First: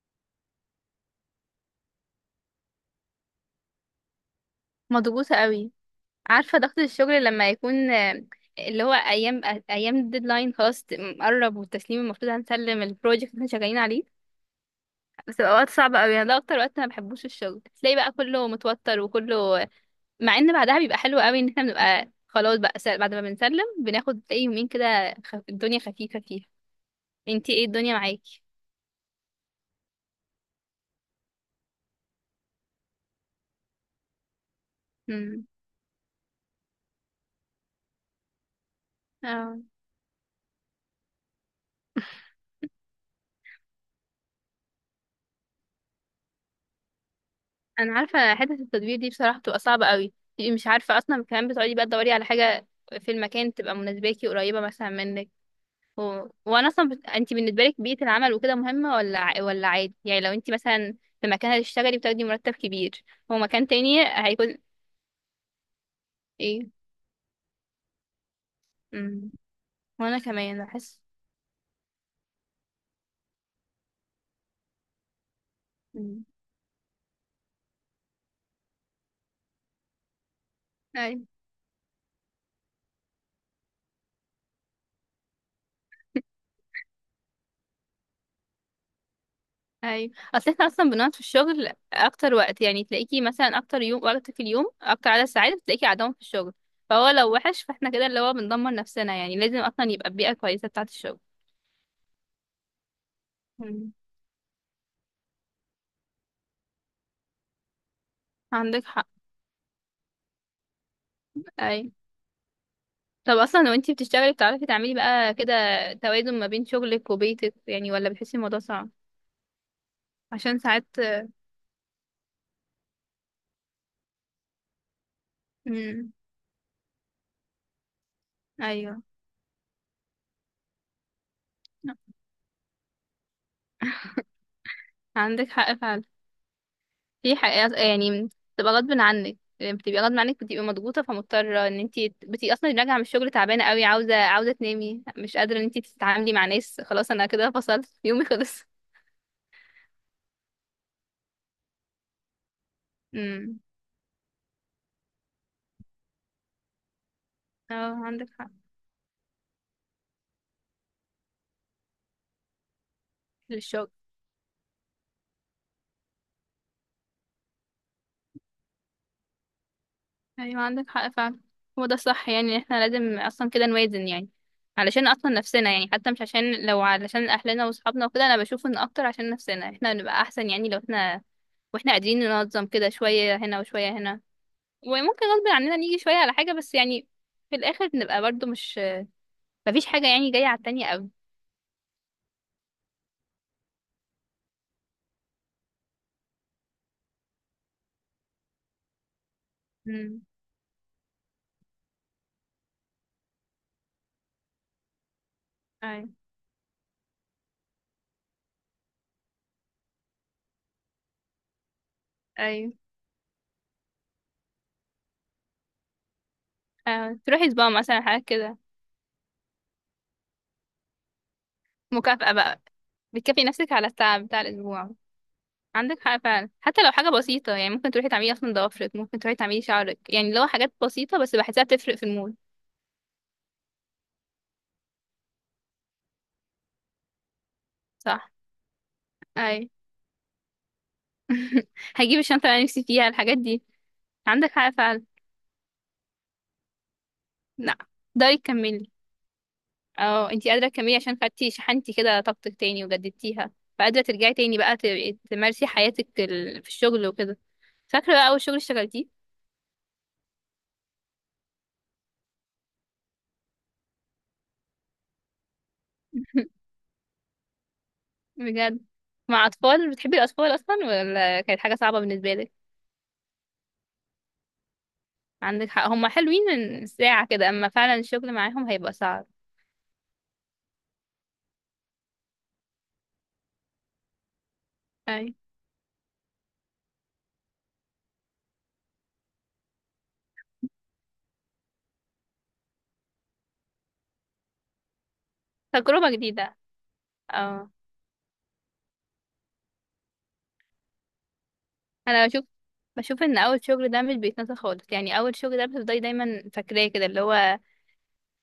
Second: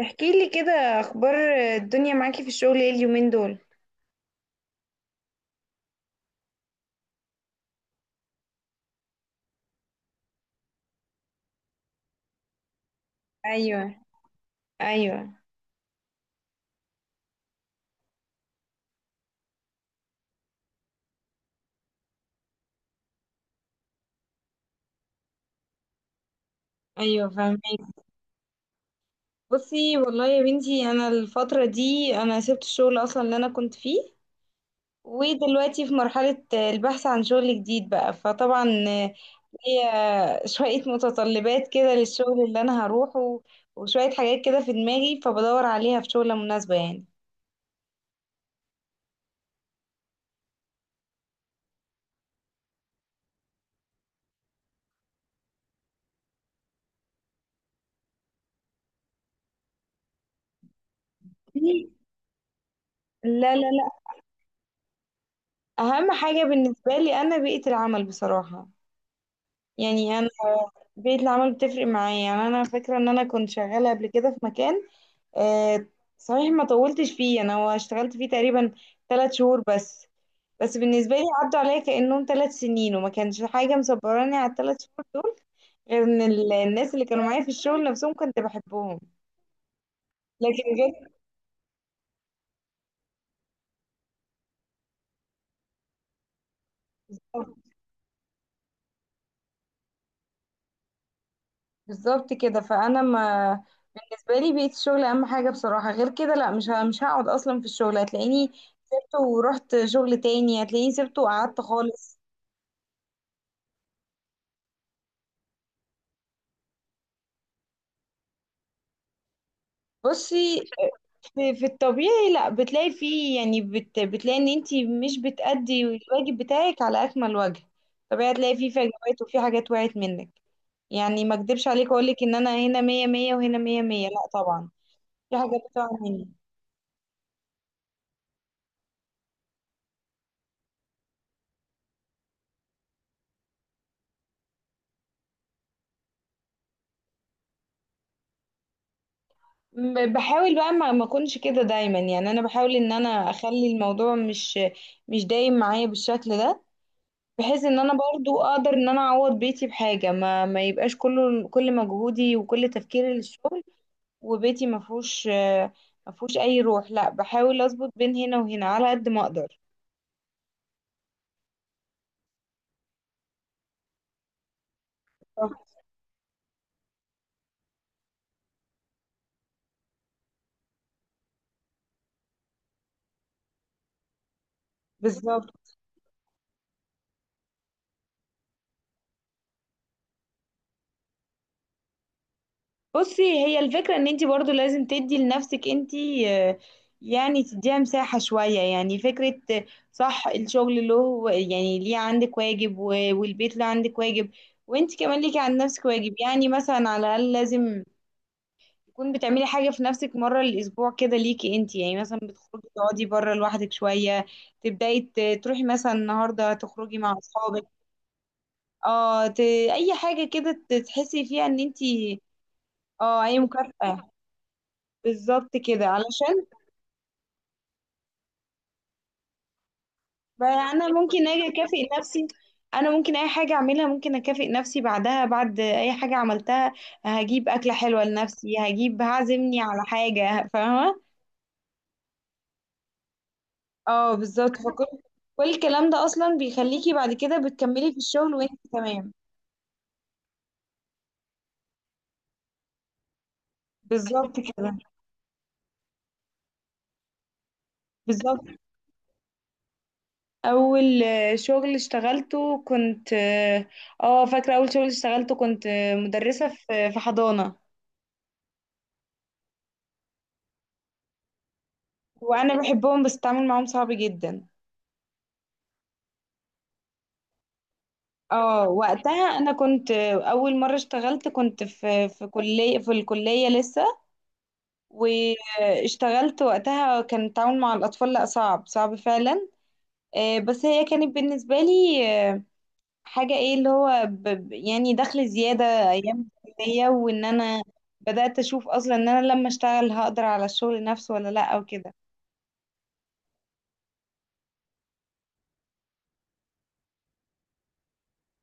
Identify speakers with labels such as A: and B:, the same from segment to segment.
A: احكي لي كده، اخبار الدنيا معاكي في الشغل ايه اليومين دول؟
B: مضغوطة قوي. عارفة ضغط الشغل لما يكون، اللي هو أيام الديدلاين خلاص، مقرب، والتسليم المفروض هنسلم البروجكت اللي احنا شغالين
A: ايوه.
B: عليه.
A: ايوه.
B: بتبقى وقت صعب قوي، أنا ده أكتر وقت أنا مبحبوش الشغل، تلاقي بقى كله متوتر وكله، مع إن بعدها بيبقى حلو قوي، إن احنا بنبقى خلاص بقى بعد ما بنسلم بناخد، تلاقي يومين كده الدنيا خفيفة فيها.
A: ايوه،
B: انتي
A: فاهمك.
B: ايه الدنيا معاكي؟
A: بصي والله يا بنتي، انا الفتره دي انا سبت الشغل اصلا اللي انا كنت فيه،
B: مم.
A: ودلوقتي في مرحله البحث عن شغل جديد بقى. فطبعا
B: اه.
A: هي شويه متطلبات كده للشغل اللي انا هروحه، وشويه حاجات كده في دماغي، فبدور عليها في شغله مناسبه يعني.
B: انا عارفه حته التدوير دي بصراحه بتبقى صعبه قوي، تبقي مش عارفه اصلا، كمان بتقعدي بقى تدوري على حاجه في المكان تبقى مناسباكي، قريبه مثلا منك، و... وانا اصلا انت بالنسبه لك بيئه العمل وكده مهمه، ولا عادي؟ يعني لو انت مثلا في مكان هتشتغلي بتاخدي مرتب كبير،
A: لا،
B: ومكان
A: لا، لا.
B: تاني هيكون
A: اهم حاجه
B: ايه.
A: بالنسبه لي انا بيئه العمل بصراحه.
B: امم
A: يعني
B: وانا كمان بحس،
A: بيئة العمل بتفرق معايا. يعني أنا فاكرة إن أنا كنت شغالة قبل كده في مكان، آه
B: امم،
A: صحيح ما طولتش فيه، أنا هو اشتغلت فيه تقريبا 3 شهور بس. بس بالنسبة لي عدوا عليا كأنهم 3 سنين، وما كانش حاجة مصبراني على الـ3 شهور دول، غير إن الناس اللي كانوا معايا في الشغل نفسهم كنت بحبهم.
B: ايوه. اصل
A: لكن
B: احنا اصلا
A: غير،
B: بنقعد في الشغل اكتر وقت، يعني تلاقيكي مثلا اكتر يوم، وقت في اليوم اكتر عدد ساعات بتلاقيكي قاعدهم في الشغل، فهو لو وحش فاحنا كده اللي هو بندمر نفسنا، يعني لازم اصلا يبقى البيئة كويسة بتاعة الشغل.
A: بالظبط كده. فأنا ما،
B: مم.
A: بالنسبة لي بيئة الشغل أهم حاجة بصراحة. غير كده لا، مش هقعد أصلا في الشغل. هتلاقيني
B: عندك حق.
A: سبته ورحت شغل تاني، هتلاقيني سبته وقعدت
B: اي،
A: خالص.
B: طب اصلا لو انتي بتشتغلي بتعرفي تعملي بقى كده توازن ما بين شغلك وبيتك، يعني ولا بتحسي الموضوع صعب؟ عشان
A: بصي،
B: ساعات،
A: في الطبيعي لا بتلاقي فيه. يعني بتلاقي ان انتي مش بتأدي
B: امم،
A: الواجب بتاعك على اكمل وجه. طبيعي هتلاقي فيه
B: ايوه
A: فجوات، وفي حاجات وقعت منك. يعني ما اكدبش عليك اقولك ان انا هنا مية مية وهنا مية مية، لا طبعا. في
B: عندك
A: حاجات
B: حق
A: بتقع
B: فعلا.
A: مني.
B: في حقيقة يعني، بتبقى غصب عنك، يعني بتبقي غصب عنك، بتبقي مضغوطة، فمضطرة ان انتي بتبقي اصلا راجعة من الشغل تعبانة قوي، عاوزة تنامي، مش قادرة ان انتي تتعاملي مع ناس، خلاص انا كده فصلت يومي خلص.
A: بحاول بقى ما اكونش كده دايما. يعني انا بحاول ان انا
B: امم.
A: اخلي الموضوع مش دايم معايا بالشكل ده، بحيث ان انا
B: اه، عندك
A: برضو
B: حق،
A: اقدر ان انا اعوض بيتي بحاجة، ما يبقاش كله كل مجهودي وكل تفكيري للشغل
B: للشغل.
A: وبيتي ما فيهوش اي روح. لا، بحاول اظبط بين هنا وهنا على قد ما اقدر.
B: ايوه عندك حق فعلا. هو ده الصح، يعني إن احنا لازم اصلا كده نوازن، يعني علشان اصلا
A: صح.
B: نفسنا، يعني حتى مش عشان، لو علشان اهلنا واصحابنا وكده، انا بشوف ان اكتر عشان نفسنا احنا نبقى احسن، يعني لو احنا واحنا قادرين ننظم كده، شوية هنا وشوية هنا، وممكن
A: بالظبط.
B: غصب عننا نيجي شوية على حاجة، بس يعني في الآخر بنبقى برضو مش، مفيش حاجة يعني جاية على التانية قوي.
A: بصي، هي الفكرة ان انتي برضو لازم تدي لنفسك انتي، يعني تديها مساحة شوية. يعني فكرة،
B: امم،
A: صح. الشغل له، يعني ليه عندك واجب، والبيت له عندك واجب، وانتي كمان ليكي عند نفسك
B: أيوة،
A: واجب. يعني مثلا على الأقل لازم تكون بتعملي حاجة في نفسك مرة الأسبوع كده ليكي انتي. يعني مثلا بتخرجي
B: أيوة.
A: تقعدي بره لوحدك شوية، تبدأي، تروحي مثلا النهاردة تخرجي مع
B: آه، تروحي
A: أصحابك.
B: سبا مثلا حاجة كده،
A: اه ت... أي حاجة كده تحسي فيها ان انتي.
B: مكافأة بقى.
A: اه، أي
B: بتكافئي نفسك على
A: مكافأة.
B: التعب بتاع الأسبوع.
A: بالظبط كده،
B: عندك حق
A: علشان
B: فعلا، حتى لو حاجة بسيطة، يعني ممكن تروحي تعملي أصلا ضوافرك، ممكن تروحي تعملي شعرك، يعني لو
A: بقى
B: حاجات
A: أنا
B: بسيطة
A: ممكن
B: بس
A: أجي
B: بحسها
A: أكافئ
B: بتفرق في
A: نفسي.
B: المود.
A: أنا ممكن أي حاجة أعملها ممكن أكافئ نفسي بعدها، بعد أي حاجة عملتها هجيب أكلة حلوة
B: صح.
A: لنفسي، هجيب، هعزمني
B: أي.
A: على حاجة فاهمة.
B: هجيب الشنطة اللي أنا نفسي فيها، الحاجات دي.
A: اه
B: عندك
A: بالظبط،
B: حق
A: فكل
B: فعلا.
A: كل الكلام ده اصلا بيخليكي بعد كده
B: لا،
A: بتكملي في
B: ده
A: الشغل وانت
B: يكملي.
A: تمام.
B: اه، انتي قادرة تكملي، عشان خدتي شحنتي كده طاقتك تاني وجددتيها، فقادرة ترجعي
A: بالظبط
B: تاني بقى
A: كده.
B: تمارسي حياتك، في الشغل وكده. فاكرة بقى أول
A: بالظبط.
B: شغل اشتغلتيه؟
A: اول شغل اشتغلته كنت اه، فاكره اول شغل اشتغلته كنت، مدرسه في حضانه.
B: بجد؟ مع أطفال؟ بتحبي الأطفال أصلا، ولا كانت حاجة صعبة بالنسبة لك؟
A: وانا بحبهم، بس التعامل معاهم صعب جدا.
B: عندك حق، هما حلوين من ساعة كده، أما فعلا الشغل
A: اه،
B: معاهم هيبقى صعب.
A: وقتها انا كنت، اول مره اشتغلت كنت في كليه، في الكليه لسه.
B: أي.
A: واشتغلت وقتها كان التعامل مع الاطفال، لا صعب صعب فعلا. بس هي كانت بالنسبة لي حاجة، ايه اللي هو يعني دخل زيادة
B: تجربة
A: ايام
B: جديدة.
A: الكلية. وان انا
B: اه.
A: بدأت اشوف اصلا ان انا لما اشتغل هقدر على الشغل نفسه ولا لا او كده.
B: أنا بشوف، بشوف إن أول شغل ده مش بيتنسى خالص، يعني أول شغل ده بتفضلي دايما فاكراه كده، اللي هو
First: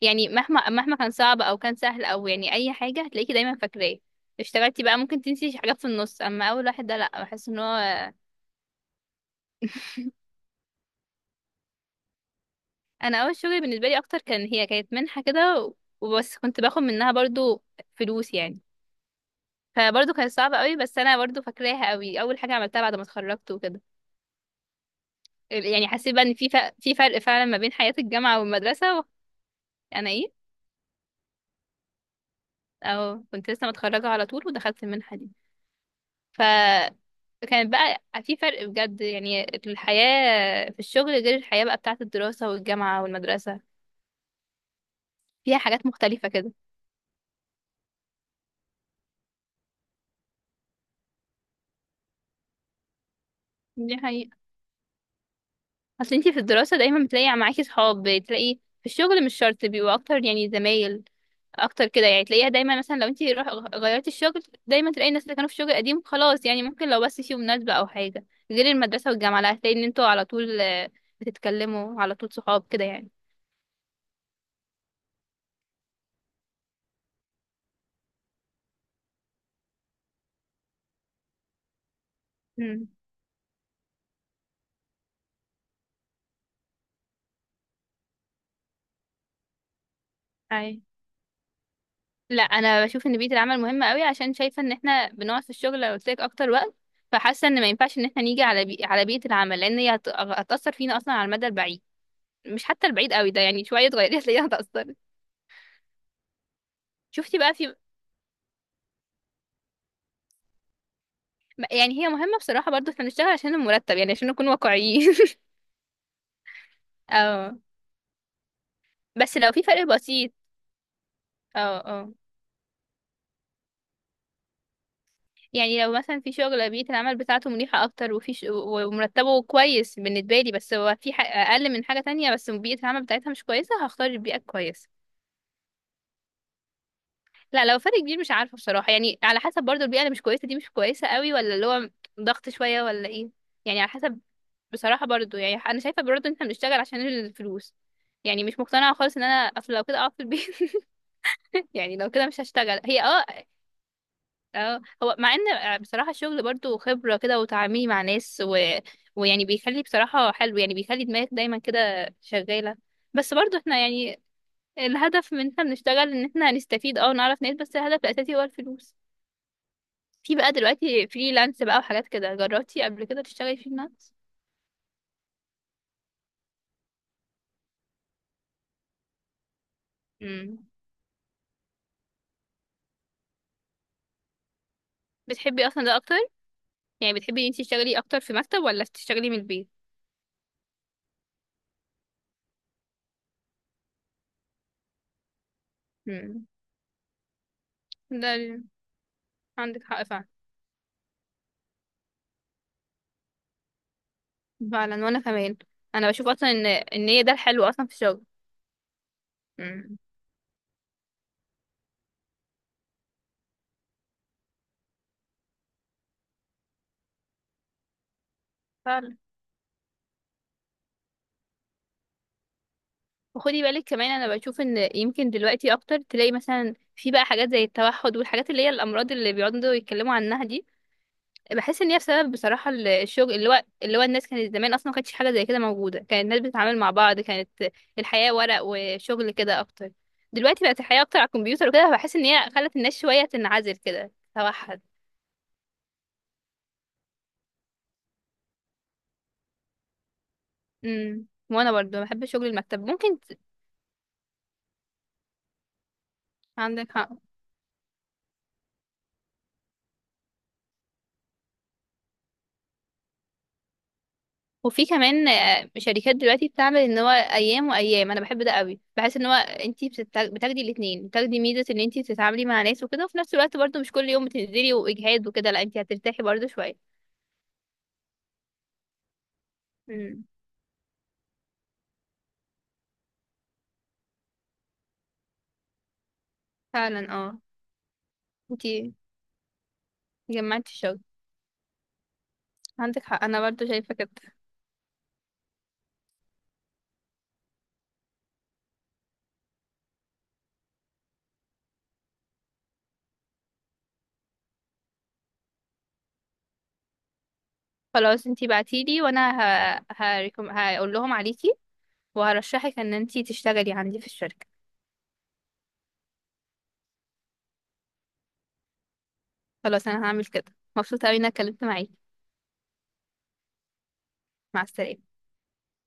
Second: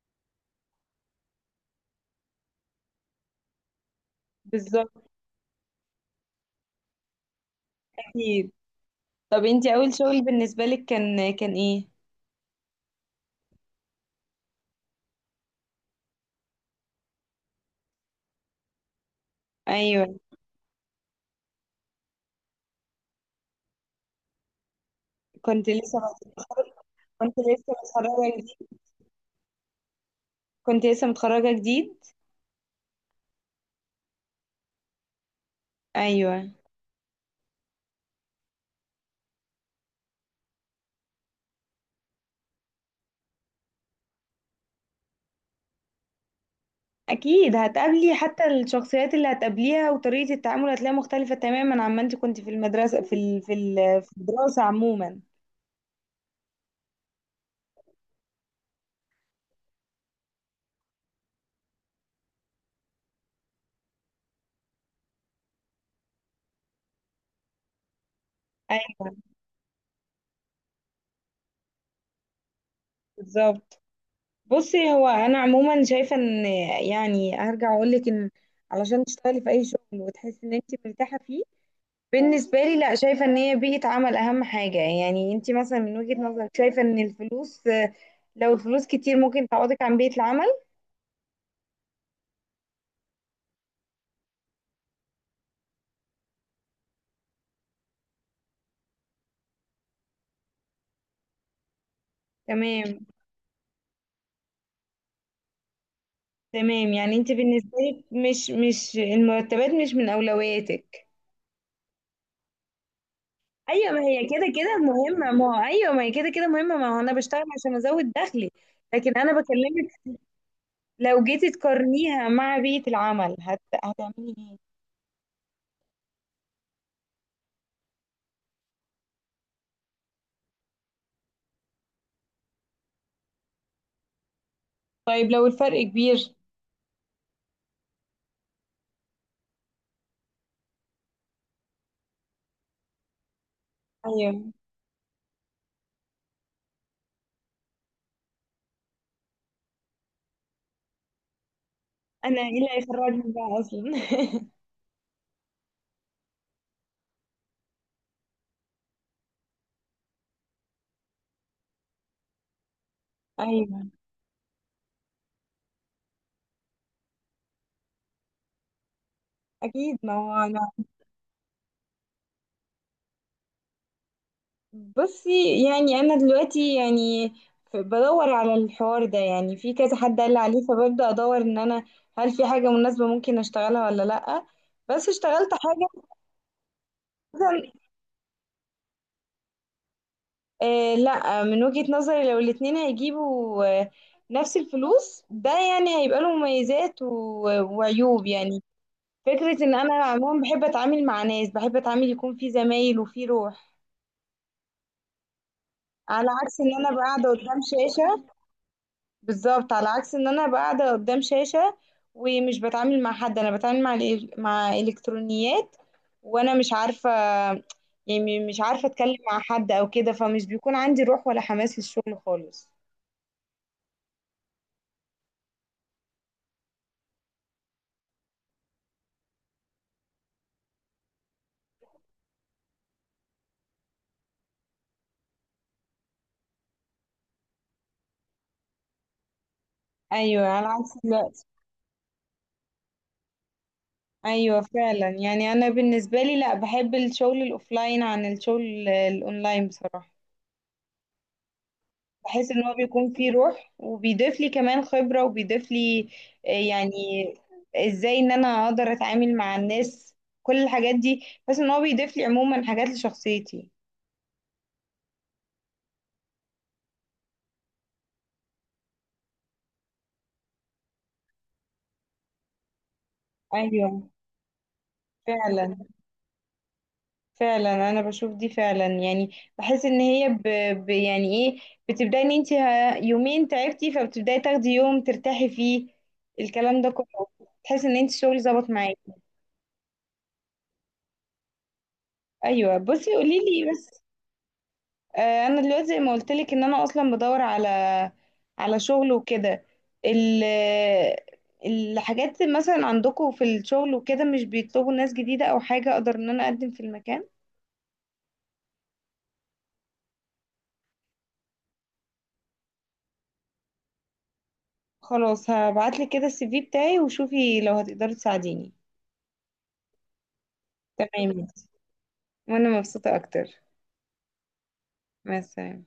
B: يعني مهما كان صعب او كان سهل، او يعني اي حاجه هتلاقيكي دايما فاكراه. اشتغلتي بقى
A: بالظبط.
B: ممكن تنسي حاجات في النص، اما اول واحد ده لا، بحس ان هو.
A: اكيد. طب انتي اول شغل بالنسبة لك كان ايه؟
B: انا اول شغل بالنسبه لي اكتر، كان هي كانت منحه كده، وبس كنت باخد منها برضو فلوس يعني،
A: ايوه.
B: فبرضو كانت صعبه قوي، بس انا برضو فاكراها قوي، اول حاجه عملتها بعد ما اتخرجت وكده،
A: كنت
B: يعني
A: لسه
B: حسيت بقى ان في فرق
A: كنت
B: فعلا ما
A: لسه
B: بين حياه
A: متخرجة
B: الجامعه
A: جديد.
B: والمدرسه انا ايه.
A: كنت لسه متخرجة جديد.
B: او كنت لسه متخرجه على طول ودخلت المنحه دي،
A: ايوه
B: فكانت بقى في فرق بجد، يعني الحياة في الشغل غير الحياة بقى بتاعة الدراسة والجامعة والمدرسة، فيها حاجات مختلفة كده.
A: اكيد. هتقابلي حتى الشخصيات اللي هتقابليها وطريقة التعامل هتلاقيها مختلفة تماما عما انت كنت في المدرسة،
B: دي
A: في
B: حقيقة.
A: الدراسة عموما.
B: اصل انتي في الدراسة دايما بتلاقي معاكي صحاب، بتلاقي في الشغل مش شرط بيبقوا اكتر، يعني زمايل اكتر كده يعني، تلاقيها دايما مثلا لو انتي روح غيرتي الشغل، دايما تلاقي الناس اللي كانوا في الشغل القديم خلاص، يعني ممكن لو بس في مناسبة او حاجة. غير
A: ايوه.
B: المدرسة والجامعة لا، هتلاقي ان انتوا على طول، بتتكلموا على طول صحاب كده يعني.
A: بالظبط. بصي، هو انا عموما شايفه ان، يعني هرجع اقول لك ان علشان تشتغلي في اي شغل وتحسي ان انت مرتاحه فيه، بالنسبه لي، لا شايفه ان هي بيئه عمل اهم حاجه. يعني انت مثلا من وجهه نظرك شايفه ان الفلوس، لو الفلوس كتير ممكن تعوضك عن بيئه العمل؟
B: امم لا، انا بشوف ان بيئه العمل مهمه قوي، عشان شايفه ان احنا بنقعد في الشغل لو قلت لك اكتر وقت، فحاسه ان ما ينفعش ان احنا نيجي على بيئه العمل، لان هي هتاثر فينا اصلا على المدى البعيد، مش حتى
A: تمام.
B: البعيد قوي ده، يعني شويه تغيري هتلاقيها هتاثر.
A: تمام. يعني انت
B: شفتي بقى في؟
A: بالنسبه لك مش المرتبات مش من اولوياتك.
B: يعني هي مهمه بصراحه، برضو احنا بنشتغل عشان
A: ايوه.
B: المرتب،
A: ما
B: يعني
A: هي
B: عشان نكون
A: كده كده
B: واقعيين.
A: مهمه. ما هو ايوه، ما هي كده كده مهمه، ما هو انا بشتغل
B: اه،
A: عشان ازود دخلي. لكن انا
B: بس لو في فرق
A: بكلمك،
B: بسيط.
A: لو جيتي
B: اه. اه.
A: تقارنيها مع بيئة العمل، هتعملي ايه؟
B: يعني لو مثلا في شغل بيئه العمل بتاعته مريحه اكتر، وفي ومرتبه كويس بالنسبه لي، بس هو في اقل من حاجه تانية، بس بيئه العمل بتاعتها مش كويسه، هختار البيئه الكويسه.
A: طيب لو الفرق كبير.
B: لا، لو فرق كبير مش عارفة بصراحة، يعني على حسب برضو، البيئة اللي مش كويسة دي مش كويسة قوي، ولا اللي هو ضغط شوية ولا ايه، يعني على حسب.
A: ايوه،
B: بصراحة برضو يعني انا شايفة برضو ان احنا بنشتغل عشان الفلوس، يعني مش مقتنعة خالص ان انا اصل، لو كده اقعد في البيت يعني لو كده مش
A: انا ايه اللي
B: هشتغل هي اه.
A: هيخرجني بقى اصلا؟
B: اه، هو مع ان بصراحة الشغل برضو خبرة كده وتعاملي مع ناس ويعني بيخلي بصراحة حلو، يعني بيخلي دماغك دايما كده شغالة، بس برضو احنا
A: ايوه
B: يعني الهدف من ان احنا بنشتغل ان احنا نستفيد اه، ونعرف ناس، بس الهدف الاساسي هو الفلوس.
A: اكيد. ما هو
B: في بقى
A: انا،
B: دلوقتي فريلانس بقى وحاجات كده، جربتي قبل كده تشتغلي فريلانس؟
A: بصي يعني انا دلوقتي يعني، بدور على الحوار ده، يعني في كذا حد قال لي عليه،
B: امم
A: فببدأ ادور ان انا هل في حاجة مناسبة ممكن اشتغلها ولا لأ. بس اشتغلت
B: بتحبي اصلا ده
A: حاجة.
B: اكتر؟ يعني بتحبي ان انتي تشتغلي اكتر في مكتب، ولا تشتغلي من البيت؟
A: لا، من وجهة نظري لو الاتنين هيجيبوا نفس الفلوس، ده يعني هيبقى له
B: امم
A: مميزات وعيوب
B: ده
A: يعني. فكرة ان
B: عندك
A: انا
B: حق فعلا.
A: عموما بحب اتعامل مع ناس، بحب اتعامل يكون في زمايل وفي روح،
B: فعلا، وانا كمان انا
A: على
B: بشوف اصلا
A: عكس
B: ان
A: ان انا أبقى
B: ان هي
A: قاعدة
B: ده
A: قدام
B: الحلو اصلا في الشغل.
A: شاشة. بالظبط، على
B: امم
A: عكس ان انا أبقى قاعدة قدام شاشة ومش بتعامل مع حد. انا بتعامل مع مع الكترونيات. وانا مش عارفة. يعني مش عارفة اتكلم
B: فعلا،
A: مع حد او كده، فمش بيكون عندي روح ولا حماس للشغل خالص.
B: وخدي بالك كمان انا بشوف ان يمكن دلوقتي اكتر، تلاقي مثلا في بقى حاجات زي التوحد والحاجات اللي هي الامراض اللي بيقعدوا يتكلموا عنها دي، بحس ان هي بسبب بصراحه الشغل، اللي هو الناس كانت زمان اصلا ما كانتش حاجه زي كده موجوده، كانت الناس بتتعامل مع بعض، كانت الحياه ورق وشغل كده اكتر،
A: ايوه،
B: دلوقتي
A: على
B: بقت
A: عكس
B: الحياه اكتر على
A: دلوقتي.
B: الكمبيوتر وكده، فبحس ان هي خلت الناس شويه تنعزل كده،
A: ايوه
B: توحد.
A: فعلا. يعني انا بالنسبه لي، لا، بحب الشغل الاوفلاين عن الشغل الاونلاين بصراحه.
B: وانا برضو بحب شغل
A: بحس ان هو
B: المكتب،
A: بيكون
B: ممكن
A: فيه روح، وبيضيف لي كمان خبره، وبيضيف لي،
B: عندك
A: يعني
B: حق.
A: ازاي ان انا اقدر اتعامل مع الناس، كل الحاجات دي. بس ان هو بيضيف لي عموما حاجات لشخصيتي.
B: وفي كمان شركات دلوقتي بتعمل ان هو ايام وايام، انا بحب ده قوي، بحس ان هو انتي بتاخدي الاثنين، بتاخدي ميزه ان انتي بتتعاملي مع ناس وكده، وفي نفس الوقت برضو
A: ايوه
B: مش كل يوم بتنزلي واجهاد وكده، لا
A: فعلا.
B: انتي هترتاحي برضو شويه.
A: فعلا انا بشوف دي فعلا. يعني بحس ان
B: مم.
A: هي يعني ايه، بتبداي ان انت يومين تعبتي، فبتبداي تاخدي يوم ترتاحي فيه، الكلام ده
B: فعلا
A: كله،
B: اه.
A: تحس ان انت الشغل ظبط
B: انتي
A: معاكي.
B: جمعتي الشغل.
A: ايوه.
B: عندك
A: بصي
B: حق
A: قولي
B: انا برضو
A: لي
B: شايفه
A: بس.
B: كده.
A: انا دلوقتي زي ما قلت لك ان انا اصلا بدور على شغل وكده. ال... الحاجات مثلا عندكم في الشغل وكده مش بيطلبوا ناس جديدة او حاجة اقدر ان انا اقدم في المكان؟
B: خلاص انتي بعتيلي، وانا هقول لهم عليكي، وهرشحك ان انتي تشتغلي عندي في الشركه.
A: خلاص هبعتلك كده الـCV بتاعي، وشوفي لو هتقدري تساعديني.
B: خلاص انا هعمل كده، مبسوطه اوي ان انا
A: تمام
B: اتكلمت معاكي.
A: وانا مبسوطة اكتر.
B: مع السلامه.
A: مع السلامة.